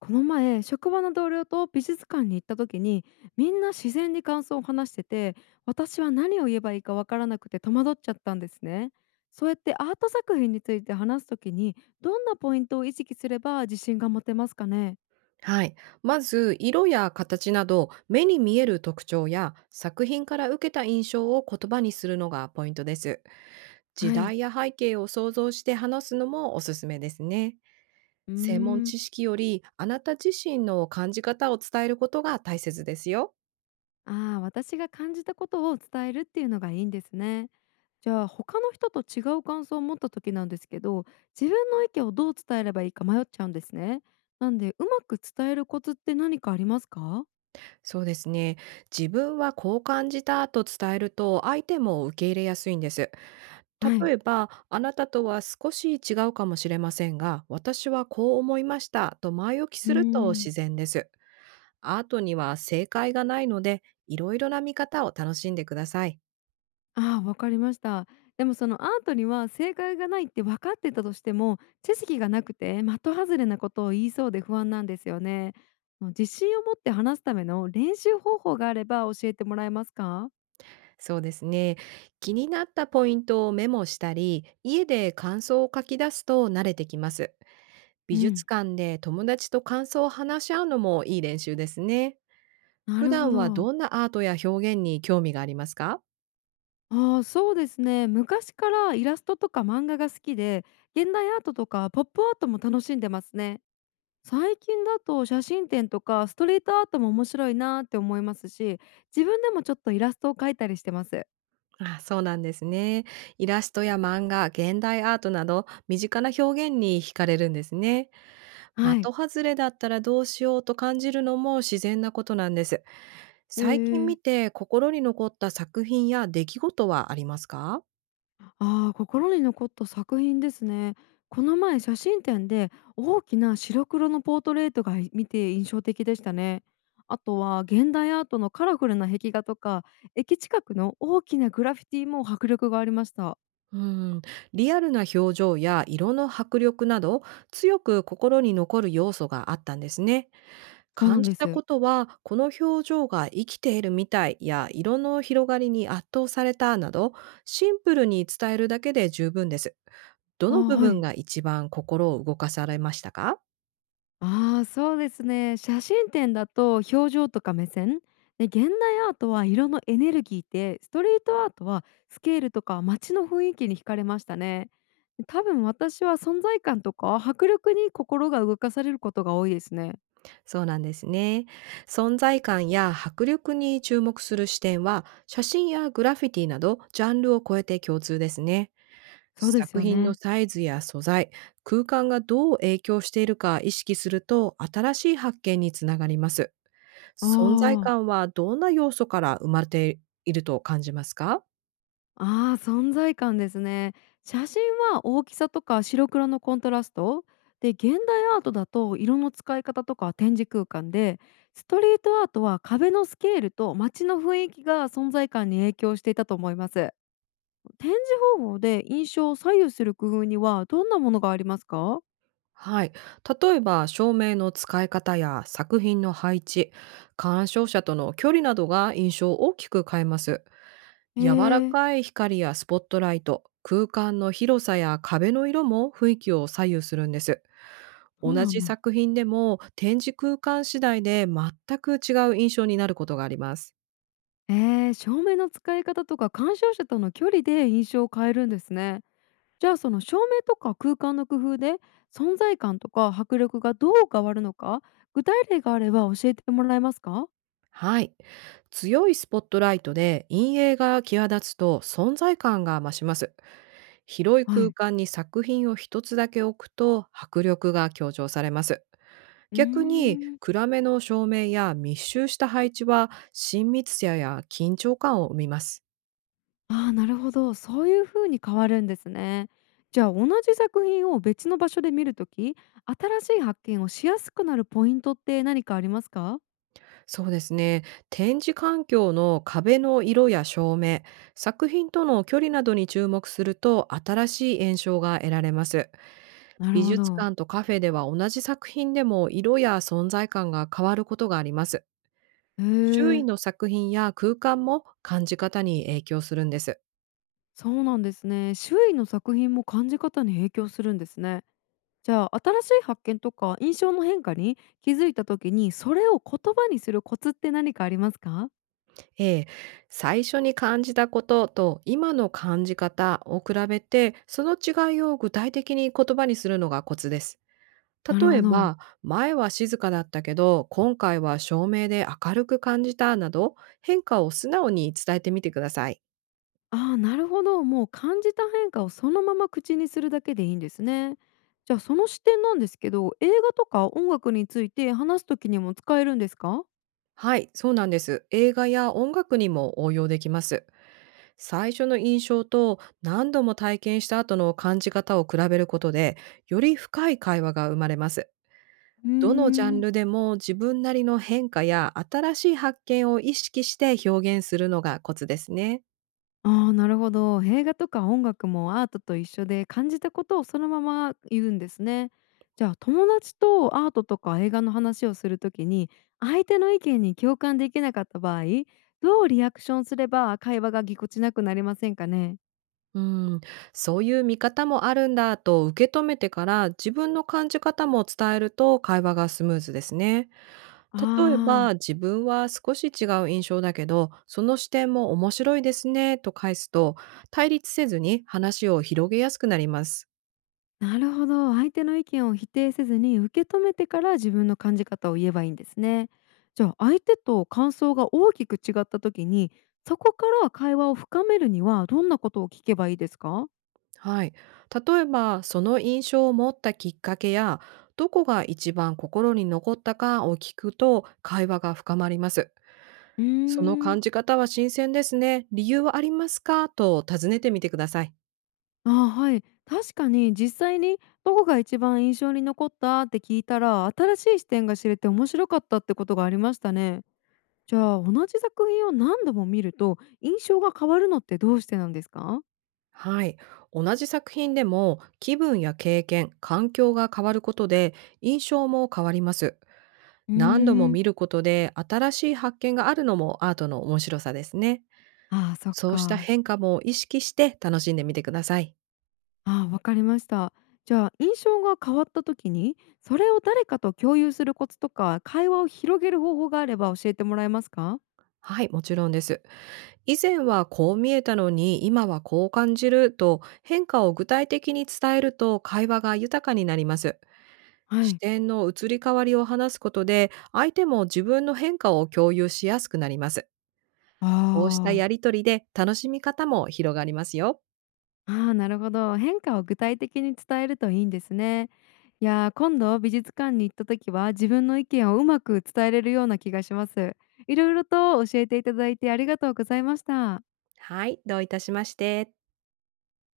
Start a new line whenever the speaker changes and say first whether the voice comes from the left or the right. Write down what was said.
left: この前職場の同僚と美術館に行った時に、みんな自然に感想を話してて、私は何を言えばいいかわからなくて戸惑っちゃったんですね。そうやってアート作品について話す時に、どんなポイントを意識すれば自信が持てますかね。
right: はい。まず、色や形など、目に見える特徴や作品から受けた印象を言葉にするのがポイントです。時
left: はい。
right: 代や背景を想像して話すのもおすすめですね。
left: うー
right: 専門
left: ん。
right: 知識より、あなた自身の感じ方を伝えることが大切ですよ。
left: ああ、私が感じたことを伝えるっていうのがいいんですね。じゃあ他の人と違う感想を持った時なんですけど、自分の意見をどう伝えればいいか迷っちゃうんですね。なんでうまく伝えるコツって何かありますか？
right: そうですね。自分はこう感じたと伝えると相手も受け入れやすいんです。
left: はい。
right: 例えば、あなたとは少し違うかもしれませんが、私はこう思いましたと前置き
left: うー
right: すると
left: ん。
right: 自然です。アートには正解がないので、いろいろな見方を楽しんでください。
left: ああ、わかりました。でもそのアートには正解がないって分かってたとしても、知識がなくて的外れなことを言いそうで不安なんですよね。もう自信を持って話すための練習方法があれば教えてもらえますか？
right: そうですね。気になったポイントをメモしたり、家で感想を書き出すと慣れてきます。
left: う
right: 美
left: ん。
right: 術館で友達と感想を話し合うのもいい練習ですね。
left: な
right: 普
left: るほ
right: 段は
left: ど。
right: どんなアートや表現に興味がありますか？
left: ああ、そうですね。昔からイラストとか漫画が好きで、現代アートとかポップアートも楽しんでますね。最近だと写真展とかストリートアートも面白いなーって思いますし、自分でもちょっとイラストを描いたりしてます。
right: あ、そうなんですね。イラストや漫画、現代アートなど身近な表現に惹かれるんですね。
left: はい。
right: 的外れだったらどうしようと感じるのも自然なことなんです。
left: へ
right: 最近見
left: え。
right: て心に残った作品や出来事はありますか？
left: ああ、心に残った作品ですね。この前写真展で大きな白黒のポートレートがい見て印象的でしたね。あとは現代アートのカラフルな壁画とか、駅近くの大きなグラフィティも迫力がありました。
right: うん、リアルな表情や色の迫力など、強く心に残る要素があったんですね。
left: そうな
right: 感
left: んで
right: じた
left: す。
right: ことは、この表情が生きているみたいや色の広がりに圧倒されたなど、シンプルに伝えるだけで十分です。ど
left: ああ、
right: の部
left: は
right: 分
left: い。
right: が一番心を動かされましたか？
left: ああ、そうですね。写真展だと表情とか目線で、現代アートは色のエネルギーで、ストリートアートはスケールとか街の雰囲気に惹かれましたね。多分私は存在感とか迫力に心が動かされることが多いですね。
right: そうなんですね。存在感や迫力に注目する視点は、写真やグラフィティなどジャンルを超えて共通ですね。
left: そうです
right: 作
left: よ
right: 品の
left: ね。
right: サイズや素材、空間がどう影響しているか意識すると、新しい発見につながります。
left: あ
right: 存在
left: あ。
right: 感はどんな要素から生まれていると感じますか？
left: ああ、存在感ですね。写真は大きさとか白黒のコントラストで、現代アートだと色の使い方とか展示空間で、ストリートアートは壁のスケールと街の雰囲気が存在感に影響していたと思います。展示方法で印象を左右する工夫にはどんなものがありますか？
right: はい。例えば、照明の使い方や作品の配置、鑑賞者との距離などが印象を大きく変えます。
left: へ
right: 柔ら
left: え。
right: かい光やスポットライト、空間の広さや壁の色も雰囲気を左右するんです。
left: そう
right: 同
left: なん
right: じ
left: だ。
right: 作品でも展示空間次第で全く違う印象になることがあります。
left: 照明の使い方とか鑑賞者との距離で印象を変えるんですね。じゃあその照明とか空間の工夫で、存在感とか迫力がどう変わるのか、具体例があれば教えてもらえますか？
right: はい。強いスポットライトで陰影が際立つと、存在感が増します。広い
left: は
right: 空
left: い。
right: 間に作品を一つだけ置くと、迫力が強調されます。
left: うー
right: 逆に
left: ん。
right: 暗めの照明や密集した配置は、親密さや緊張感を生みます。
left: ああ、なるほど、そういう風に変わるんですね。じゃあ同じ作品を別の場所で見るとき、新しい発見をしやすくなるポイントって何かありますか？
right: そうですね。展示環境の壁の色や照明、作品との距離などに注目すると、新しい印象が得られます。
left: なる
right: 美
left: ほ
right: 術
left: ど。
right: 館とカフェでは、同じ作品でも色や存在感が変わることがあります。
left: へ
right: 周囲
left: え。
right: の作品や空間も感じ方に影響するんです。
left: そうなんですね。周囲の作品も感じ方に影響するんですね。じゃあ新しい発見とか印象の変化に気づいた時に、それを言葉にするコツって何かありますか？
right: ええ、最初に感じたことと今の感じ方を比べて、その違いを具体的に言葉にするのがコツです。
left: なる
right: 例
left: ほ
right: え
left: ど。
right: ば、前は静かだったけど、今回は照明で明るく感じたなど、変化を素直に伝えてみてください。
left: ああ、なるほど、もう感じた変化をそのまま口にするだけでいいんですね。じゃあその視点なんですけど、映画とか音楽について話す時にも使えるんですか？
right: はい、そうなんです。映画や音楽にも応用できます。最初の印象と何度も体験した後の感じ方を比べることで、より深い会話が生まれます。
left: うー
right: どのジャン
left: ん。
right: ルでも、自分なりの変化や新しい発見を意識して表現するのがコツですね。
left: ああ、なるほど。映画とか音楽もアートと一緒で、感じたことをそのまま言うんですね。じゃあ友達とアートとか映画の話をするときに、相手の意見に共感できなかった場合、どうリアクションすれば会話がぎこちなくなりませんかね。
right: うん、そういう見方もあるんだと受け止めてから自分の感じ方も伝えると、会話がスムーズですね。例え
left: あ
right: ば、
left: あ、
right: 自分は少し違う印象だけど、その視点も面白いですねと返すと、対立せずに話を広げやすくなります。
left: なるほど、相手の意見を否定せずに受け止めてから自分の感じ方を言えばいいんですね。じゃあ相手と感想が大きく違ったときに、そこから会話を深めるにはどんなことを聞けばいいですか？
right: はい。例えば、その印象を持ったきっかけや、どこが一番心に残ったかを聞くと会話が深まります。
left: うー
right: その
left: ん。
right: 感じ方は新鮮ですね。理由はありますかと尋ねてみてください。
left: あ、はい。確かに実際にどこが一番印象に残ったって聞いたら、新しい視点が知れて面白かったってことがありましたね。じゃあ同じ作品を何度も見ると印象が変わるのってどうしてなんですか？
right: はい。同じ作品でも気分や経験、環境が変わることで印象も変わります。
left: うー
right: 何度も
left: ん。
right: 見ることで新しい発見があるのも、アートの面白さですね。
left: ああ、そっ
right: そうした
left: か。
right: 変化も意識して楽しんでみてください。
left: ああ、わかりました。じゃあ印象が変わった時に、それを誰かと共有するコツとか、会話を広げる方法があれば教えてもらえますか？
right: はい、もちろんです。以前はこう見えたのに今はこう感じると、変化を具体的に伝えると会話が豊かになります。
left: は
right: 視
left: い。
right: 点の移り変わりを話すことで、相手も自分の変化を共有しやすくなります。
left: あ
right: こうしたや
left: あ。
right: りとりで楽しみ方も広がりますよ。
left: ああ、なるほど。変化を具体的に伝えるといいんですね。いやー、今度美術館に行った時は自分の意見をうまく伝えれるような気がします。いろいろと教えていただいてありがとうございました。
right: はい、どういたしまして。